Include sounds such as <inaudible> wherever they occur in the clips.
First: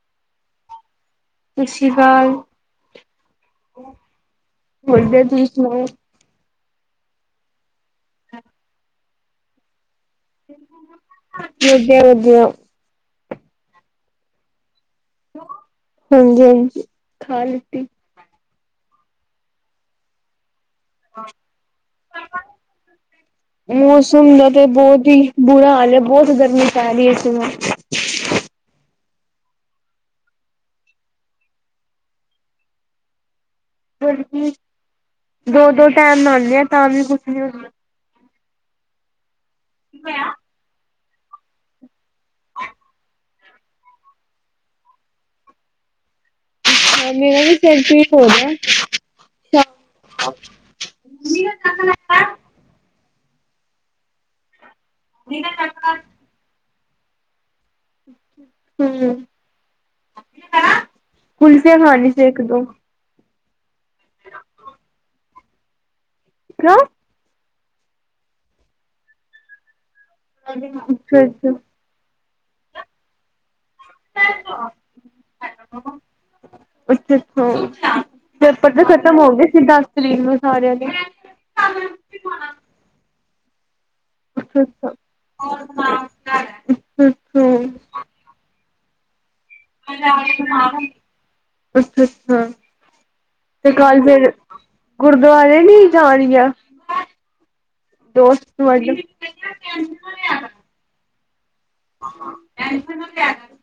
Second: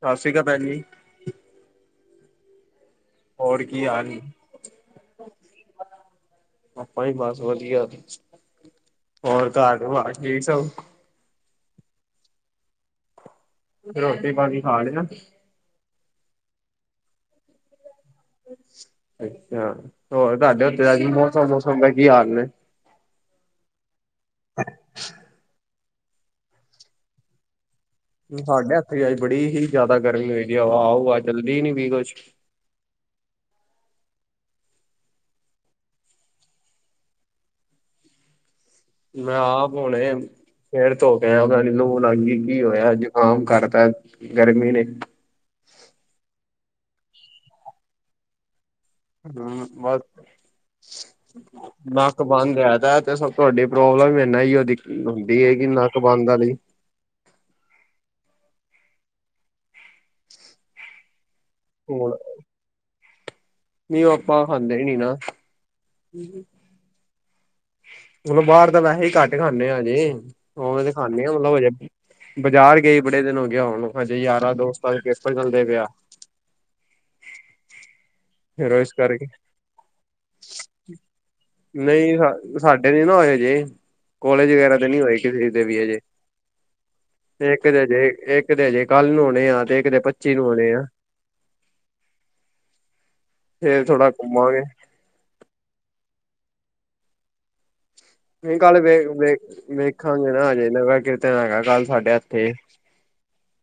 ਸਤਿ ਸ੍ਰੀ ਅਕਾਲ ਭੈਣ ਜੀ। ਸਤਿ ਸ੍ਰੀ ਅਕਾਲ। ਹੋਰ ਕੀ ਹਾਲ ਵਧੀਆ ਤੁਸੀਂ ਸੁਣਾਓ ਆਪਾਂ ਵੀ ਬਸ ਵਧੀਆ। <inaudible> ਹੋਰ ਘਰ-ਬਾਰ। ਵਧੀਆ-ਵਧੀਆ ਰੋਟੀ-ਪਾਣੀ ਖਾ ਲਿਆ। ਹਾਂਜੀ-ਹਾਂਜੀ ਖਾ ਲਿੱਤੀ। ਅੱਛਾ, ਹੋਰ ਤੁਹਾਡੇ- ਉੱਥੇ ਅੱਜ ਮੌਸਮ ਮੌਸਮ ਦਾ ਕੀ ਹਾਲ ਨੇ ਮੌਸਮ ਦਾ ਤੇ ਬਹੁਤ ਹੀ ਬੁਰਾ ਹਾਲ ਹੈ। ਬਹੁਤ ਗਰਮੀ ਪੈ ਰਹੀ ਆ ਇੱਥੇ। ਸਾਡੇ ਇੱਥੇ ਅੱਜ ਬੜੀ ਹੀ ਜਿਆਦਾ ਗਰਮੀ ਹੋਈ ਦੀ ਆ ਹਵਾ ਹੁਆ ਚਲਦੀ ਵੀ ਨੀ ਕੁਛ। ਬਲਕਿ ਦੋ-ਦੋ ਟਾਈਮ ਨਹਾਉਂਦੇ ਆ ਤਾਂ ਵੀ ਕੁਛ ਨੀ ਹੁੰਦਾ। ਮੈਂ ਆਪ ਹੋਣੇ ਫੇਰ- ਧੋ ਕੇ ਉਹੀ ਲੋੂ ਲੱਗ ਗਈ ਕੀ ਹੋਇਆ, ਜ਼ੁਕਾਮ ਕਰਤਾ ਗਰਮੀ ਨੇ ਹਾਂ, ਮੇਰਾ ਵੀ ਸਿਰ ਪੀੜ ਹੋ ਰਿਹਾ। ਹੂ, ਬਸ ਨੱਕ ਬੰਦ ਰਹਿੰਦਾ। ਸਭ ਤੁਹਾਡੀ ਪ੍ਰੋਬਲਮ ਇੰਨਾ ਈ ਉਹਦੀ - ਹੈ ਗਈ ਨੱਕ ਬੰਦ ਆਲੀ। ਹੂ। ਕੁਲਫੀਆਂ ਖਾ ਲਈ ਸੀ ਇੱਕ-ਦੋ। ਨਹੀ ਆਪਾਂ ਖਾਂਦੇ ਨੀ ਨਾ। ਹੂੰ। ਕਿਉਂ? ਥੋੜਾ ਬਾਹਰ ਦਾ ਵੈਸੇ ਹੀ ਘੱਟ ਖਾਣੇ ਆ ਅਜੇ। ਉਵੇਂ ਤੇ ਖਾਣੇ ਆ ਅੱਛਾ-ਅੱਛਾ, ਮਤਲਬ ਹਜੇ। ਬਾਜ਼ਾਰ ਗਏ ਬੜੇ ਦਿਨ ਹੋਗੇ। ਹੁਣ ਹਜੇ ਯਾਰਾਂ ਦੋਸਤਾਂ ਦੇ ਪੇਪਰ ਚੱਲਦੇ ਪਿਆ ਅੱਛਾ-ਅੱਛਾ। ਪੇਪਰ ਫੇਰ ਤੇ ਇਸ ਖਤਮ ਕਰਕੇ ਹੋ ਗਏ ਸੀ ਦਸ ਤਰੀਕ ਨੂੰ ਸਾਰਿਆਂ ਦੇ। ਨਹੀਂ। ਸਾਡੇ ਨੀ ਨਾ ਹੋਏ ਹਜੇ। ਕੋਲੇਜ ਵਗੈਰਾ ਤੇ ਅੱਛਾ-ਅੱਛਾ, ਨੀ ਹੋਏ ਕਿਸੇ ਦੇ ਵੀ ਹਜੇ ਇੱਕ ਅੱਛਾ-ਅੱਛਾ। ਤੇ ਹਜੇ ਇੱਕ ਤੇ ਹਜੇ। ਕੱਲ ਨੂੰ ਹੁਣ। ਅੱਛਾ ਅੱਛਾ ਤੇ ਫੇਰ ਕੱਲ ਥੋੜਾ ਫਿਰ ਘੁੰਮਾਂਗੇ ਗੁਰਦੁਆਰੇ ਨੀ ਜਾਣੀਆ। ਹੈ। ਨੀ ਕੱਲ ਵ ਵ ਵੇਖਾਂਗੇ ਨਾ ਅਜੇ ਇਹਨਾ ਦਾ ਕੇ। ਕਿੱਥੇ ਦਾ ਹੈਗਾ। ਕੱਲ ਹਾ ਸਾਡੇ ਹਾ ਇੱਥੇ ਟੈਨਸਨ ਨਾ ਲੈਆ ਕਰ।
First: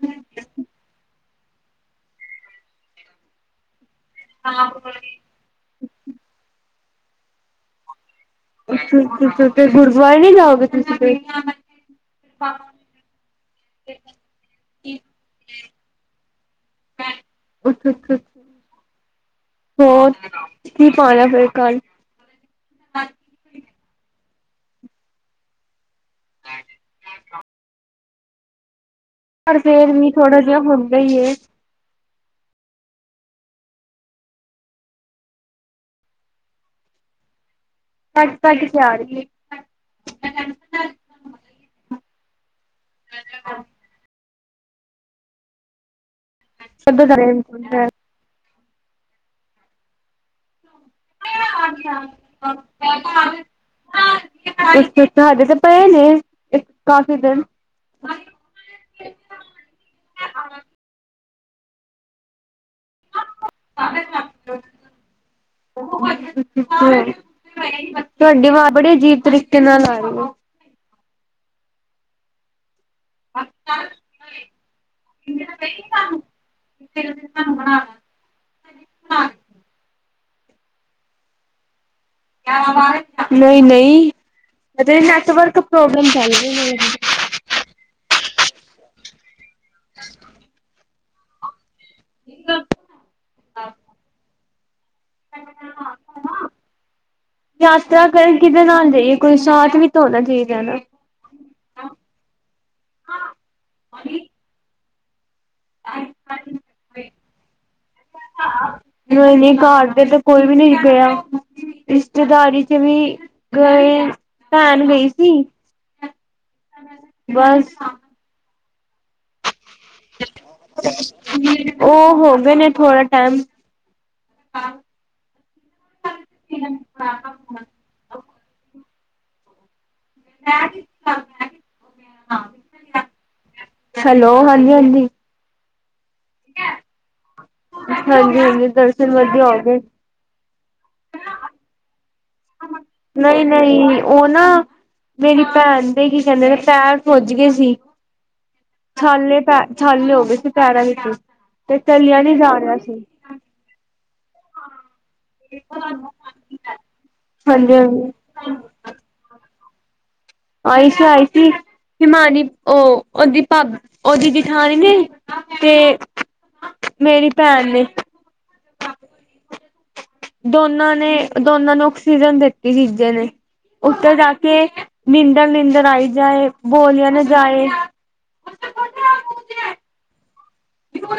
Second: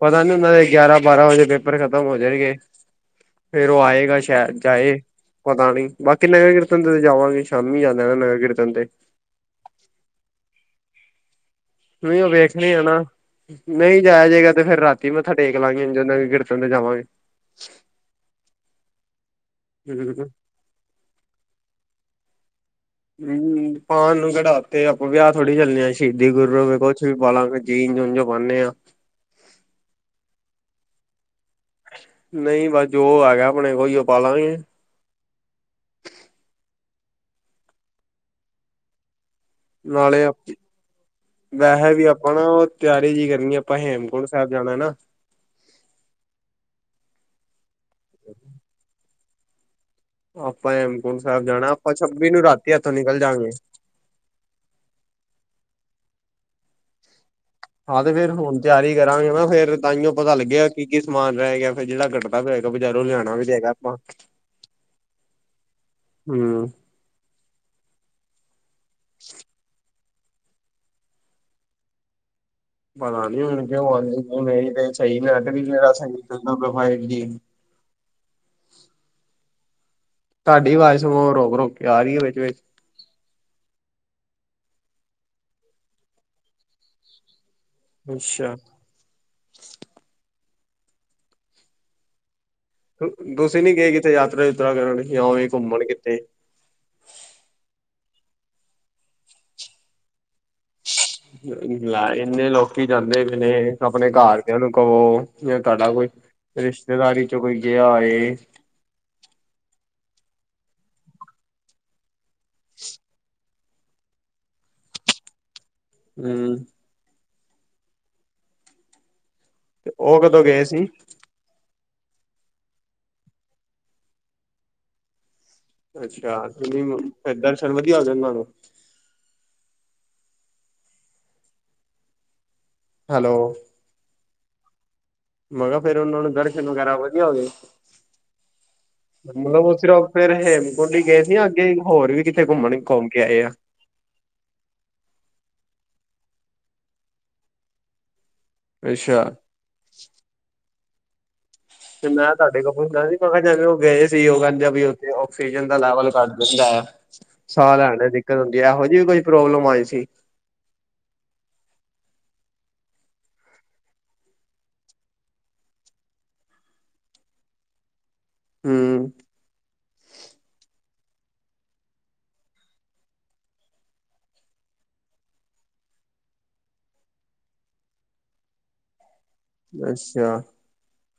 ਪਤਾ ਨੀ ਉਹਨਾਂ ਦੇ ਗਿਆਰਾਂ ਬਾਰਾਂ ਵਜੇ ਪੇਪਰ ਖਤਮ ਹੋ ਜਾਏਗੇ ਫੇਰ ਉਹ ਆਏ। ਸ਼ਹਿਰ ਜਾਏ ਪਤਾ ਨੀ ਬਾਕੀ ਤੇ ਏ। ਅਸੀਂ ਅੰਦਰ ਜਾਵਾਂਗੇ ਸ਼ਾਮੀ ਜਾਂਦਾ ਨਾ ਮੈਂ। ਅੱਛਾ ਅੱਛਾ ਫੇਰ ਗੁਰਦੁਆਰੇ ਨੀ ਜਾਓਗੇ ਤੁਸੀਂ। ਤੁਸੀਂ। ਨਹੀਂ ਉਹ ਵੇਖਣੀ ਆ ਨਾ ਨਹੀਂ ਜਾਇਆ ਜੇਗਾ ਤੇ ਫੇਰ ਰਾਤੀ ਮੈਂ ਮੱਥਾ ਟੇਕ ਲਾਂਗੇ ਜਦੋਂ ਵੀ ਫੇਰ। ਚਲੇ ਜਾਵਗੇ। ਅੱਛਾ-ਅੱਛਾ ਹੋਰ ਕੀ ਪਾਉਣਾ ਫਿਰ ਕੱਲ। ਹੂੰ ਪਾਉਣ ਨੂੰ ਫੇਰ। ਉੱਥੇ ਆਪਾਂ ਵਿਆਹ ਥੋੜ੍ਹੀ ਚੱਲੇ ਹਾਂ। ਸ਼ਹੀਦੀ ਗੁਰੂ ਵੀ ਕੁਝ ਵੀ ਪਾਲਾ ਗੇ ਜੀਨ ਜੁਨ ਜੋ। ਪਾਉਣੇ ਹਾਂ। ਪਰ ਫਿਰ ਵੀ ਥੋੜਾ ਜਿਹਾ ਹੁੰਦਾ ਈ। ਨਹੀਂ ਬਸ ਜੋ ਹੈਗਾ ਉਹੀ ਪਾਲਾਂਗੇ। ਭੱਜ ਭੱਜ ਕੇ ਆ ਰਹੀ ਏ ਨਾ। ਨਾਲੇ ਵੈਸੇ ਵੀ ਆਪਾਂ ਨਾ । ਤਿਆਰੀ ਜੀ ਕਰਨੀ ਆਪਾਂ ਹੇਮਕੁੰਟ ਸਾਹਿਬ। ਸਾਹਿਬ ਜਾਣਾ ਨਾ। ਸਭੇ ਕਰੇ <unintelligible> ਸਾਹਿਬ ਜਾਣਾ ਆਪਾਂ ਛੱਬੀ ਨੂੰ ਰਾਤੀ ਇੱਥੋਂ ਨਿਕਲ ਜਾਂਗੇ ਸਾਡੇ ਤਾਂ ਪਏ ਨੇ। ਇੱਕ ਕਾਫੀ ਦਿਨ ਹਾਂ ਤੇ ਫਿਰ ਹੁਣ ਤਿਆਰੀ ਕਰਾਂਗੇ, ਫਿਰ ਤਾਂਹੀਉ ਪਤਾ ਲਗਿਆ ਕੀ ਕੀ ਸਮਾਨ ਰਹਿ ਗਿਆ, ਫਿਰ ਜਿਹੜ ਘੱਟਦਾ ਪਿਆ ਬਜ਼ਾਰੋਂ ਲਿਆਣਾ ਵੀ ਤੇ ਹੈਗਾ ਆਪਾਂ ਹੂੰ ਤੁਹਾਡੀ ਆਵਾਜ਼ ਬੜੇ ਅਜੀਬ ਤਰੀਕੇ ਨਾਲ ਆ ਰਹੀ ਏ। ਪਤਾ ਨੀ ਹੁਣ ਕਿਉ ਆਵਾਜ਼ ਸਹੀ ਨਹੀਂ ਆ ਰਹੀ ਨਹੀਂ, ਨੈੱਟ ਵੀ ਮੇਰਾ ਸਹੀ ਚੱਲਦਾ ਪਿਆ, ਫਾਇਵ ਜੀ ਤੁਹਾਡੀ ਆਵਾਜ਼ ਸਗੋਂ ਰੁਕ ਰੁਕ ਕੇ ਆ ਰਹੀ ਹੈ ਵਿੱਚ ਵਿੱਚ ਨਹੀਂ ਨਹੀਂ। ਇੱਥੇ ਨੈਟਵਰਕ ਪ੍ਰੋਬਲਮ। <unintelligible> ਅੱਛਾ। <unintelligible> ਤੁਸੀਂ ਨੀ ਗਏ ਕਿਤੇ ਯਾਤਰਾ ਯਾਤਰਾ ਕਰਨ । ਘੁੰਮਣ ਕਿਤੇ ਕਿਦੇ ਨਾਲ ਜਾਈਏ, ਕੋਈ ਸਾਥ ਵੀ ਤਾਂ ਹੋਣਾ ਚਾਹੀਦਾ ਨਾ। ਲੈ ਇੰਨੇ ਲੋਕੀ ਜਾਂਦੇ ਵੀ ਨੇ ਆਪਣੇ ਘਰਦਿਆਂ ਨੂੰ ਕਹੋ। ਜਾਂ ਤੁਹਾਡਾ ਕੋਈ ਰਿਸ਼ਤੇਦਾਰੀ ਚੋਂ ਕੋਈ ਗਿਆ ਹੋਏ। ਇੰਨੀ ਘਰ ਤੇ, ਤੇ ਕੋਈ ਵੀ ਨੀ ਗਿਆ। ਰਿਸ਼ਤੇਦਾਰੀ ਚ ਵੀ ਗਏ ਭੈਣ ਗਈ ਸੀ। ਹੂੰ। ਬਸ ਤੇ ਉਹ ਕਦੋਂ ਗਏ ਸੀ? ਉਹ ਹੋ ਗਏ ਨੇ ਥੋੜਾ ਟਾਈਮ ਅੱਛਾ, ਦਰਸ਼ਨ ਵਧੀਆ ਹੋ ਗਏ ਤੁਹਾਨੂੰ। <unintelligible> ਹੈਲੋ। ਹੈਲੋ, ਹਾਂਜੀ ਹਾਂਜੀ। ਮੈਂ ਕਿਹਾ ਫੇਰ ਉਹਨਾਂ ਨੂੰ ਦਰਸ਼ਨ ਵਗੈਰਾ ਵਧੀਆ ਹੋ ਗਏ ਹਾਂਜੀ ਹਾਂਜੀ ਦਰਸ਼ਨ । ਵਧੀਆ ਹੋ ਮਤਲਬ ਗਏ। ਸਿਰਫ ਫੇਰ ਹੇਮਕੁੰਟ ਹੀ ਗਏ ਸੀ, ਅੱਗੇ ਹੋਰ ਵੀ ਕਿੱਥੇ ਘੁੰਮਣ ਘੁੰਮ ਕੇ ਆਏ ਨਹੀਂ ਆ ਨਹੀਂ ਉਹ ਨਾ ਮੇਰੀ ਭੈਣ ਦੇ ਕੀ ਕਹਿੰਦੇ, ਪੈਰ ਸੁੱਜ ਗਏ ਸੀ। ਅੱਛਾ ਛਾਲੇ ਪੈ ਛਾਲੇ ਹੋ ਗਏ ਸੀ ਪੈਰਾਾਂ ਚ। <unintelligible> ਤੇ ਮੈਂ ਤੁਹਾਡੇ ਕੋਲ ਪੁੱਛਦਾ ਸੀ ਮੈਂ ਕਿਹਾ ਜਿਵੇ ਉਹ ਗਏ ਸੀ ਉਹ ਕਹਿੰਦੇ ਵੀ ਉੱਥੇ ਆਕਸੀਜਨ ਦਾ ਲੈਵਲ ਘਟ ਹੁੰਦਾ ਐ ਹਾਂਜੀ ਸਾਹ ਲੈਣ ਲਈ ਹਾਂਜੀ ਦਿੱਕਤ ਹੁੰਦੀ ਹੈ ਇਹੋ ਜਿਹੀ ਕੋਈ ਪ੍ਰੋਬਲਮ ਪ੍ਰੋਬਲਮ ਆਈ ਸੀ ਆਈ ਸੀ ਆਈ ਸੀ ਹਿਮਾਨੀ ਉਹ ਓਦੀ ਭਾਭ ਓਦੀ ਜਠਾਣੀ ਨੇ ਤੇ ਮੇਰੀ ਭੈਣ ਨੇ ਹਮ ਦੋਨਾਂ ਨੇ ਦੋਨਾਂ ਨੂੰ ਆਕਸੀਜਨ ਦਿੱਤੀ ਤੀਜੇ ਦਿਨ ਉੱਥੇ ਜਾ ਕੇ ਨੀਂਦਰ ਨੀਦਰ ਆਈ ਜਾਏ ਬੋਲਿਆ ਨਾ ਜਾਏ ਅੱਛਾ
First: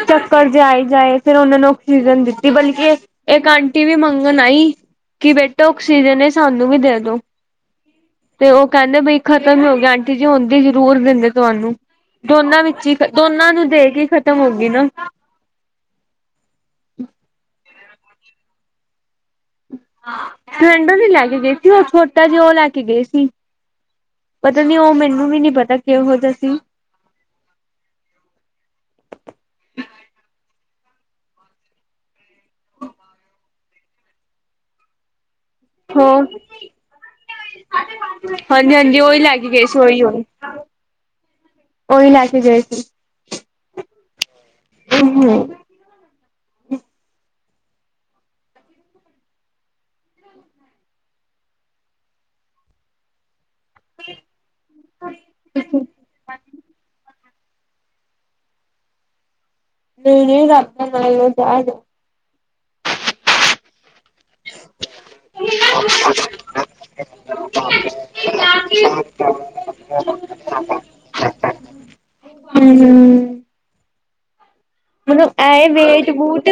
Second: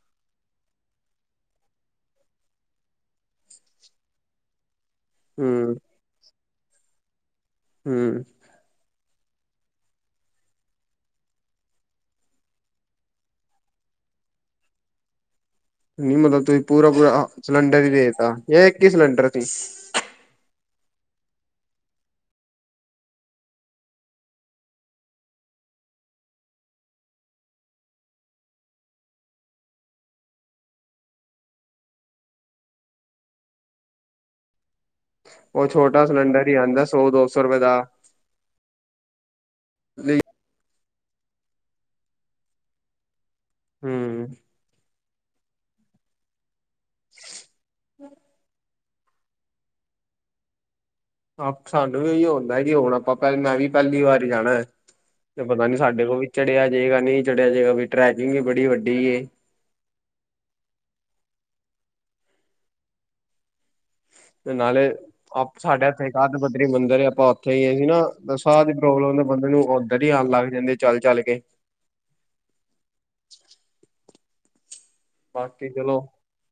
ਚੱਕਰ ਜੇ ਆਈ ਜਾਏ ਫੇਰ ਉਹਨਾਂ ਨੂੰ ਆਕਸੀਜਨ ਦਿੱਤੀ ਬਲਕਿ ਇੱਕ ਆਂਟੀ ਵੀ ਮੰਗਣ ਆਈ ਕਿ ਬੇਟਾ ਹੂੰ ਔਕਸੀਜਨ ਇਸ ਸਾਨੂੰ ਵੀ ਦੇ ਦੋ ਹੂੰ ਤੇ ਉਹ ਕਹਿੰਦੇ ਬਈ ਖਤਮ ਹੀ ਹੋ ਗਿਆ ਆਂਟੀ ਜੀ ਹੁੰਦੀ ਜ਼ਰੂਰ ਦਿੰਦੇ ਤੁਹਾਨੂੰ ਦੋਨਾਂ ਵਿੱਚ ਹੀ ਖਤਮ ਦੋਨਾਂ ਨੂੰ ਦੇ ਕੇ ਖਤਮ ਖਤਮ ਹੋਗੀ ਨਾ ਨਹੀਂ ਮਤਲਬ ਤੁਸੀਂ ਪੂਰਾ ਪੂਰਾ ਚਲੰਨ ਵੀ ਦੇਤਾ ਇਹ ਇਕੀ ਸਲੰਡਰ ਹਾਂ <unintelligible> ਮੈਨੂੰ ਨੀ ਲੈ ਕੇ ਗਏ ਸੀ ਉਹ ਛੋਟਾ ਜਿ ਉਹ ਲੈ ਕੇ ਗਏ ਸੀ ਪਤਾ ਨੀ ਉਹ ਮੈਨੂੰ ਵੀ ਨੀ ਪਤਾ ਕਿਹੋ ਜਿਹਾ ਸੀ ਉਹ ਛੋਟਾ ਹੋਰ ਸਿਲੰਡਰ ਹੀ ਆਉਂਦਾ ਸੌ ਦੋ ਸੌ ਰੁਪਏ ਦਾ ਹਾਂਜੀ ਹਾਂਜੀ ਉਹੀ ਲੈ ਕੇ ਗਏ ਸੀ ਓਹੀ ਓ ਉਹੀ ਲੈ ਕੇ ਗਏ ਸੀ ਹਮ ਹਮ <unintelligible> ਹ ਸਾਨੂੰ ਵੀ ਇਹੀ ਹੁੰਦਾ ਜੀ ਹੁਣ ਆਪਾਂ ਪਹਿ ਮੈਂ ਵੀ ਪਹਿਲੀ ਵਾਰੀ ਜਾਣੈਂ ਤੇ ਪਤਾ ਨੀ ਸਾਡੇ ਕੋਲ ਵੀ ਚੜਿਆ ਜੇਗਾ ਨਹੀਂ ਚੜਿਆ ਜਏਗਾ ਵੀ ਟਰੈਕਿੰਗ ਵੀ ਬੜੀ ਵੱਡੀ ਏ ਨਹੀਂ ਨਹੀਂ ਰਬ ਦਾ ਨਾਂ ਲੌ ਤੇ ਅਜਾਓ ਤੇ ਨਾਲੇ ਆਪ ਸਾਡੇ ਇਥੇ ਕਾਧ ਬਦਰੀ ਮੰਦਿਰ ਹੈ ਆਪਾਂ ਉੱਥੇ ਹੀ ਸੀ ਨਾ ਸਾਹ ਦੀ ਪ੍ਰੋਬਲਮ ਬੰਦੇ ਨੂੰ ਓਧਰ ਹੀ ਆਉਣ ਲੱਗ ਜਾਂਦੀ ਏ ਚੱਲ ਚੱਲ ਕੇ ਹਮ ਹਮ ਮਤਲਬ ਐਏ ਬਾਕੀ ਚਲੋ ਵੇਟ ਵੂਟ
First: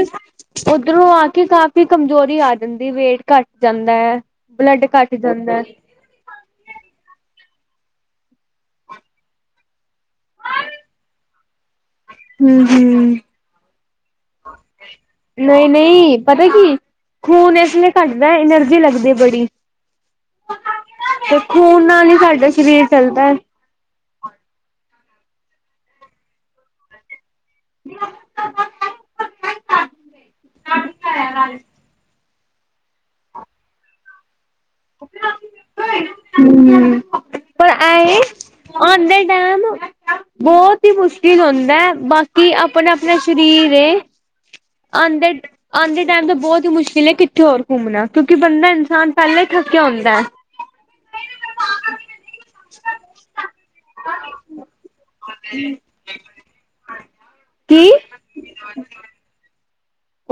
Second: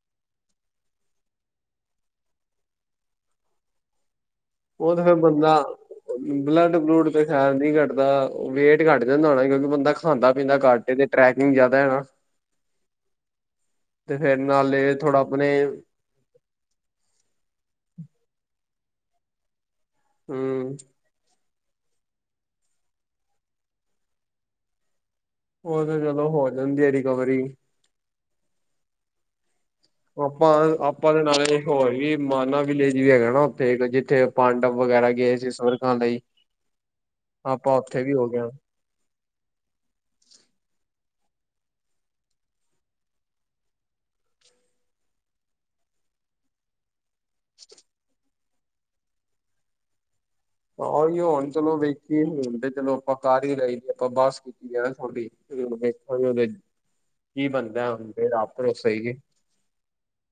ਉੱਧਰੋਂ ਆ ਕੇ, ਕਿ ਕਾਫ਼ੀ ਕਮਜ਼ੋਰੀ ਆ ਜਾਂਦੀ ਵੇਟ ਘੱਟ ਜਾਂਦਾ ਹੈ। ਬਲੱਡ ਉਹ ਤੇ ਘੱਟ ਫਿਰ ਬੰਦਾ ਜਾਂਦਾ ਬਲੱਡ ਬਲੂਡ ਤੇ, ਖੈਰ ਨੀ ਘਟਦਾ ਵੇਟ ਘਟ ਜਾਂਦਾ ਹੋਣਾ ਕਿਉਂਕਿ ਬੰਦਾ ਖਾਂਦਾ ਪੀਂਦਾ ਘੱਟ ਏ ਤੇ ਟਰੈਕਿੰਗ ਜ਼ਿਆਦਾ ਹੈ ਨਾ ਹੂੰ-ਹੂੰ ਤੇ ਫੇਰ ਨਾਲੇ ਥੋੜਾ ਆਪਣੇ ਨਹੀਂ-ਨਹੀਂ ਪਤਾ ਕੀ ਖੂਨ ਇਸ ਲਈ ਘੱਟਦਾ ਐਨਰਜੀ ਲੱਗਦੀ ਐ ਬੜੀ, ਹੂੰ, ਤੇ ਖੂਨ ਨਾਲ ਹੀ ਸਾਡਾ ਸਰੀਰ ਚੱਲਦਾ ਐ। ਉਹ ਤੇ ਚਲੋ ਹੋ ਜਾਂਦੀ ਹੈ ਰਿਕਵਰੀ <unintelligible> ਆਪਾਂ-ਆਪਾਂ ਦੇ ਨਾਲੇ ਹੋਰ ਵੀ, ਮਾਨਾ ਵਿਲੇਜ ਵੀ ਹੈਗਾ ਨਾ ਉੱਥੇ ਜਿੱਥੇ ਪਾਂਡਵ ਵਗੈਰਾ ਗਏ ਸੀ ਸਵਰ ਖਾਣ ਲਈ ਪਰ ਆਪਾਂ ਉੱਥੇ ਵੀ ਐਏ ਹੋ ਗਿਆ। ਆਂਦੇ ਟਾਈਮ ਬਹੁਤ ਹੀ ਮੁਸ਼ਕਿਲ ਕੀ ਹੁੰਦਾ ਬਾਕੀ ਆਪਣਾ-ਆਪਣਾ ਸਰੀਰ ਐ। ਆਦੇ-ਆਦੇ ਟਾਈਮ ਤਾਂ ਬਹੁਤ ਹੀ ਮੁਸ਼ਕਿਲ ਹੈ ਕਿ, ਥੋੜਾ ਹੋਰ ਘੁੰਮਣਾ ਕਿ ਬੰਦਾ ਇਨਸਾਨ ਪਹਿਲਾਂ ਹੀ ਥੱਕਿਆ ਹੁੰਦਾ ਹੈ। ਆਹ ਹੁਣ ਚਲੋ ਵੇਖੀ ਹੁਣ ਤੇ ਚਲੋ ਆਪਾਂ ਕਾਰ ਹੀ ਲਏ ਆਪਾਂ ਬੱਸ ਕੀਤੀ ਜਾ ਤੁਸੀ ਵੇਖਾਂ ਉਹ ਕੀ ਬੰਦਾ ਭਰੋਸੇ ਹੀ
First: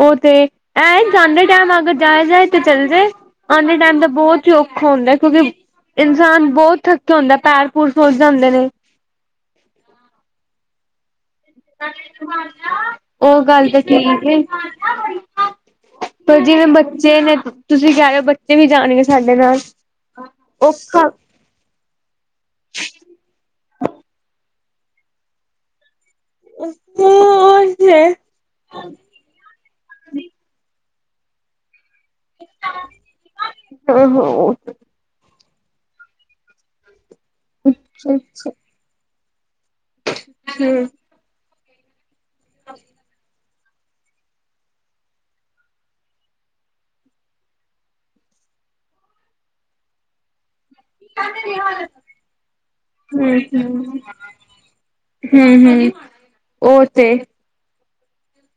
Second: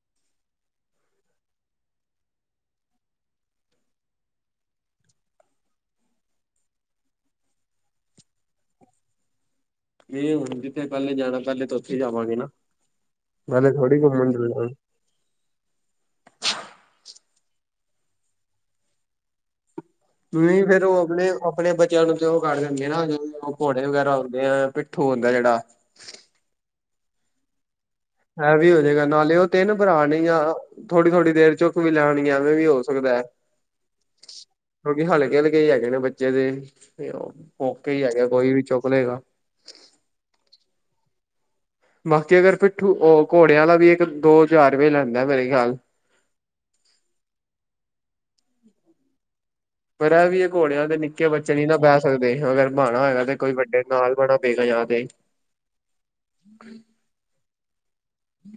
ਉਹ ਤੇ ਐ ਆਦੇ ਟਾਈਮ ਅਗਰ ਜਾਇ ਜਾਏ ਤੇ ਚੱਲ ਜਾਏ ਆਂਦੇ ਟਾਈਮ ਦਾ ਬਹੁਤ ਹੀ ਔਖਾ ਹੁੰਦਾ ਕਿਉਂਕਿ ਇਨਸਾਨ ਬਹੁਤ ਥੱਕਿਆ ਹੁੰਦਾ ਪੈਰ ਬਹੁਤ ਸੁਜ ਜਾਂਦੇ ਨੇ। ਨਹੀਂ ਹੁਣ ਜਿੱਥੇ ਕੱਲੇ ਜਾਣਾ, ਪਹਿਲੇ ਤਾਂ ਉੱਥੇ ਜਾਵਾਂਗੇ ਨਾ ਉਹ ਗੱਲ ਪਹਿਲੇ ਤਾਂ ਥੋੜ੍ਹੀ ਘੁੰਮਣ ਠੀਕ ਚੱਲਾਂਗੇ। ਪਰ ਜਿਵੇਂ ਬੱਚੇ ਨੇ, ਤੁਸੀਂ ਕਹਿ ਰਹੇ ਹੋ ਬੱਚੇ ਵੀ ਜਾਣਗੇ ਸਾਡੇ ਨਾਲ ਨਹੀਂ ਫੇਰ ਉਹ ਔਖਾ ਆਪਣੇ ਆਪਣੇ ਬੱਚਿਆਂ ਨੂੰ ਤੇ ਔ ਕਰ ਦਿੰਦੇ ਨਾ ਜ ਘੋੜੇ ਵਗੈਰਾ ਆਉਂਦੇ ਆ ਪਿੱਠੂ ਹੁੰਦਾ ਜਿਹੜਾ ਮੋਰ, ਐ ਵੀ ਹੋਜੇਗਾ ਨਾਲੇ ਉਹ ਤਿੰਨ ਭਰਾ ਨੇ ਜਾਂ, ਥੋੜੀ-ਥੋੜੀ ਦੇਰ ਚੁੱਕ ਵੀ ਲੈਣੀ। ਵੀ ਹੋ ਸਕਦਾ ਹੈ ਹੂੰ ਕਿਉਂਕਿ ਹਲਕੇ-ਹਲਕੇ, ਕੀ ਹੈਗੇ ਨੇ ਬੱਚੇ ਦੇ, ਕੇ ਹੀ ਹੈਗੇ ਕੋਈ ਵੀ ਚੁੱਕਲੇਗਾ। ਹੈਲੋ, ਬਾਕੀ ਅਗਰ ਪਿੱਠੂ ਔ ਘੋੜਿਆਂ ਦਾ ਵੀ ਇੱਕ ਦੋ ਚਾਰ ਰੁਪਏ ਲੈਂਦਾ ਮੇਰੇ ਖਿਆਲ ਪਰ ਐ ਵੀ ਏ ਘੋੜਿਆਂ ਤੇ ਨਿੱਕੇ ਬੱਚੇ ਨੀ ਨਾ ਬਹਿ ਸਕਦੇ ਅਗਰ ਬਣਾ ਹੈਗਾ ਤੇ ਹੂੰ ਕੋਈ ਵੱਡੇ ਹੂੰ ਨਾਲ ਬਣਾ ਪਏਗਾ। ਹੂੰ-ਹੂੰ, ਉਹ ਤੇ ਹੂੰ,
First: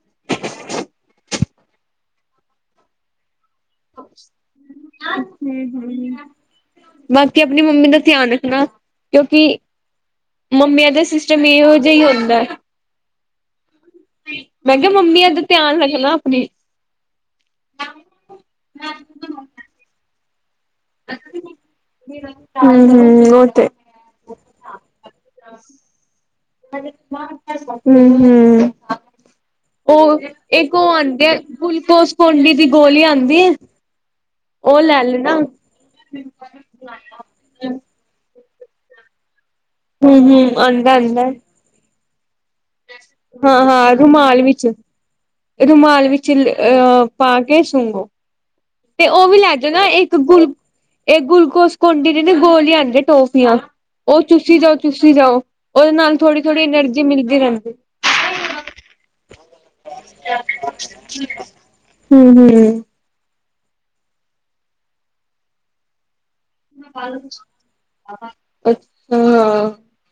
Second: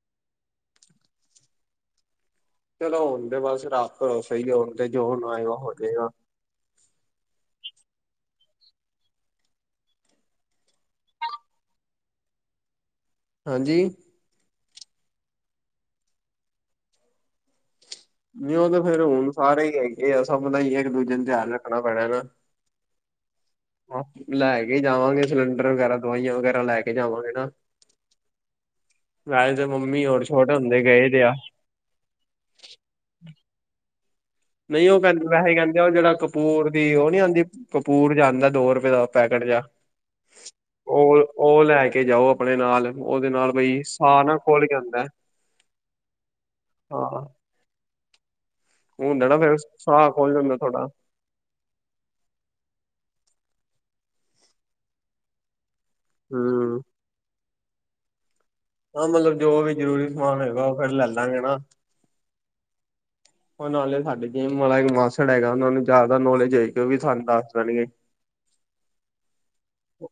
<inaudible> ਚਲੋ ਹੋਣ ਦੇ ਬਸ ਰੱਬ ਭਰੋਸੇ ਹੀ ਆ, ਹੁਣ ਤੇ ਜੋ ਹੁਣ ਆਏਗਾ ਹੋ ਜਾਏਗਾ ਹੂ-ਹੂ, ਬਾਕੀ ਆਪਣੀ ਮੰਮੀ ਦਾ ਧਿਆਨ ਹਨਾ ਕਿਉਂਕਿ ਮੰਮੀਆਂ ਦਾ ਸਿਸਟਮ ਇਹੋ ਜਿਹੀ ਹੁੰਦਾ। ਹਾਂਜੀ। ਮੈਂ ਕਿਹਾ ਮੰਮੀ ਦਾ ਧਿਆਨ ਰੱਖਣਾ ਆਪਣੀ, ਨਹੀਂ ਉਹ ਤਾਂ ਫੇਰ ਹੁਣ ਸਾਰੇ ਹੀ ਹੈਗੇ ਆ ਸਾਨੂੰ ਮਤਲਬ ਇੱਕ ਦੂਜੇ ਨੂੰ ਧਿਆਨ ਰੱਖਣਾ ਪੈਣਾ ਗਾ। ਹੂੰ ਉ ਲੈ ਕੇ ਜਾਵਾਂਗੇ ਸਿਲੰਡਰ ਵਗੈਰਾ ਦਵਾਈਆਂ ਵਗੈਰਾ ਲੈ ਕੇ ਜਾਵਾਂਗੇ ਨਾ, ਹੂੰ-ਹੂੰ। ਵੈਸੇ ਤਾਂ ਮੰਮੀ ਉਹ ਹੋਰ ਛੋਟ ਇੱਕ ਹੁੰਦੇ ਉਹ ਗਏ ਤੇ ਆਉਂਦੇ ਆ ਗੁਲੂਕੋਸ ਕੌਡੀ ਦੀ ਗੋਲੀ ਆਉਂਦੀ ਹੈ। ਨਹੀਂ ਉਹ ਲੈ ਕਹਿੰਦੇ ਲੈਣਾ ਵੈਸੇ ਕਹਿੰਦੇ ਉਹ ਜਿਹੜਾ ਕਪੂਰ ਦੀ ਉਹ ਨੀ ਆਉਂਦੀ ਕਪੂਰ ਜਾਂਦਾ ਦੋ ਰੁਪਏ ਦਾ ਪੈਕਟ ਜਹਾ ਹੂੰ, ਹੂੰ, ਆਉਂਦਾ ਆਉਂਦਾ, ਲੈ ਕੇ ਜਾਓ, ਆਪਣੇ ਨਾਲ ਉਹਦੇ ਨਾਲ ਹਾਂ ਬਈ ਹਾਂ ਸਾਹ ਨਾ ਰੁਮਾਲ ਵਿੱਚ, ਖੁੱਲ ਜਾਂਦਾ ਰੁਮਾਲ ਵਿੱਚ ਅਹ ਹਾਂ ਪਾ ਕੇ ਸੁੰਗੋ ਤੇ ਉਹ ਹੁੰਦਾ ਵੀ ਲੈ ਫਿਰ ਜਾਓ ਨਾ ਸਾਹ ਇੱਕ ਖੁੱਲ ਗੁਲ, ਜਾਂਦਾ ਥੋੜਾ ਇਹ ਗੁਲੂਕੋਸ ਕੋਂਡੀ ਦੀਦੇ ਗੋਲੀ ਆਦੇ ਟੋਫ ਉਹ ਚੁਸੀ ਜਾਓ ਚੁਸੀ ਜਾਓ। ਉਹਦੇ ਨਾਲ ਥੋੜੀ ਥੋੜ੍ਹੀ ਹਮ ਨਰਜੀ ਮਿਲਦੀ ਰਹਿੰਦੀ ਹ <unintelligible> ਹਾਂ ਮਤਲਬ ਜੋ ਵੀ ਜ਼ਰੂਰੀ ਸਮਾਨ ਹੈਗਾ ਉਹ ਫਿਰ ਲੈ ਲਾਂਗੇ ਨਾ। ਹਮ ਹਮ ਉਹ ਨਾਲੇ ਸਾਡੇ ਜੇਮ ਵਾਲਾ ਇੱਕ ਮਾਸੜ ਹੈਗਾ ਉਹਨਾਂ ਨੂੰ ਜਾ ਨੌਲੇਜ ਹੈ ਕਿ ਉਹ ਵੀ ਸਾਨੂੰ ਦੱਸ ਦੇਣਗੇ, ਅੱਛਾ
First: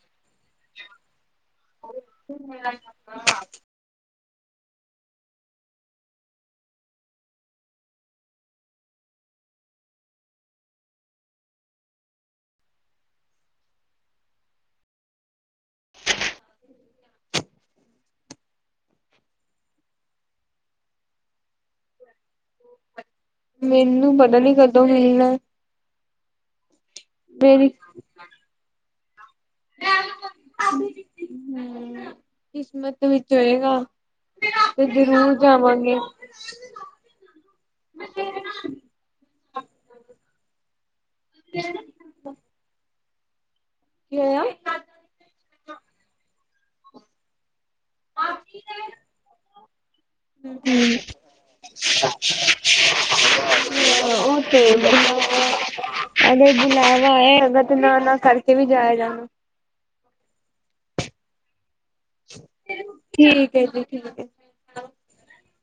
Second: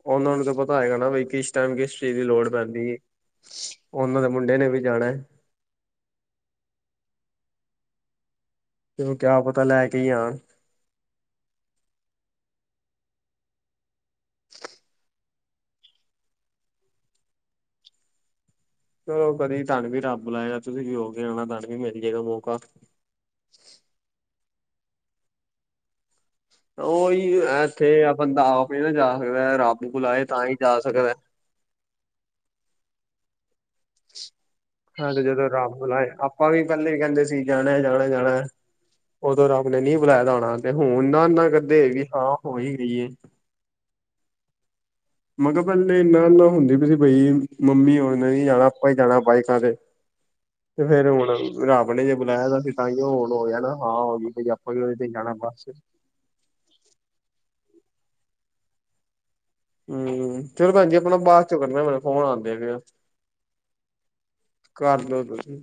ਉਹਨਾਂ ਨੂੰ ਤਾਂ ਪਤਾ ਹੈਗਾ ਨਾ ਬ ਕਿਸ ਟਾਈਮ ਕਿਸ ਚਰੀਜ਼ ਦੀ ਲੋੜ ਪੈਂਦੀ, ਉਹਨਾਂ ਦੇ ਮੁੰਡੇ ਨੇ ਵੀ ਜਾਣਾ, ਤੂੰ ਕਿਆ ਪਤਾ ਲੈ ਕੇ ਹੀ ਆਉਣ, ਚਲੋ ਕਦੀ ਤੁਹਾਨੂੰ ਵੀ ਰੱਬ ਲਾਏਗਾ ਤੁਸੀਂ ਜੋ ਕੇ ਆਉਣਾ ਤੁਹਾਨੂੰ ਵੀ ਮਿਲ ਜਾਏਗਾ ਮੌਕਾ ਮੈਨੂੰ ਪਤਾ ਨੀ ਕਦੋਂ ਹਣ ਉਹੀ ਇੱਥੇ ਆ ਬੰਦਾ ਆਪ ਨੀ ਨਾ ਜਾ ਦਾ ਰੱਬ ਬੁਲਾਏ ਤਾਂ ਹੀ ਜਾ ਸਕਦਾ, ਹਮ ਵਿੱਚ ਕਿਸਮਤ ਹੋਏਗਾ, ਹਾਂ ਤੇ ਜ਼ਰੂਰ ਜਦੋਂ ਰੱਬ ਜਾਵਾਂਗੇ ਲਾਏ ਆਪਾਂ ਵੀ ਪਹਿਲੇ ਵੀ ਕਹਿੰਦੇ ਸੀ ਜਾਣਾ ਜਾਣਾ ਜਾਣਾ ਉਦੋਂ ਰੱਬ ਨੇ ਨਹੀਂ ਬੁਲਾਏ ਹੋਣਾ ਹੁਣ ਨਾ ਨਾ ਕਦੇ ਵੀ ਹਾਂ ਹੋ ਹੀ ਗਈ ਏ। ਕੀ ਹੋਇਆ? ਮੈਂ ਕਿਹਾ ਪਹਿਲੇ ਨਾ ਨਾ ਸੀ ਹੁੰਦੀ ਬਈ ਪੲੀ, ਮੰਮੀ ਉਸਨੇ ਵੀ ਜਾਣਾ ਆਪਾਂ ਹੀ ਜਾਣਾ ਬਾਈਕਾਂ ਤੇ ਤੇ ਹੂੰ, ਫਿਰ ਹੁਣ ਰੱਬ ਨੇ ਜੇ ਬੁਲਾਇਆ ਤਾਂ ਸੀ ਤਾਂ ਕਿ ਹੁਣ ਹੋ ਜਾ ਨਾ ਹਾਂ ਹੋ ਉਹ ਗ ਤੇ ਆਪਾਂ ਵੀ ਉਹਦੇ ਤੇ ਜਾਣਾ ਬੁਲਾਵਾ ਬਸ ਅਗਰ ਬੁਲਾਵਾ ਆਏਗਾ ਤੇ ਨਾ ਨਾ ਕਰਕੇ ਵੀ ਜਾਇਆ ਜਾਣਾ ਮਤਬ ਬਾਅਦ ਚ ਕਰਨਾ ਆਉਂਦੇ ਪੇ ਠੀਕ ਹੈ ਜੀ ਠੀਕ ਹੈ। ਕਰ ਲਓ ਤੁਸੀਂ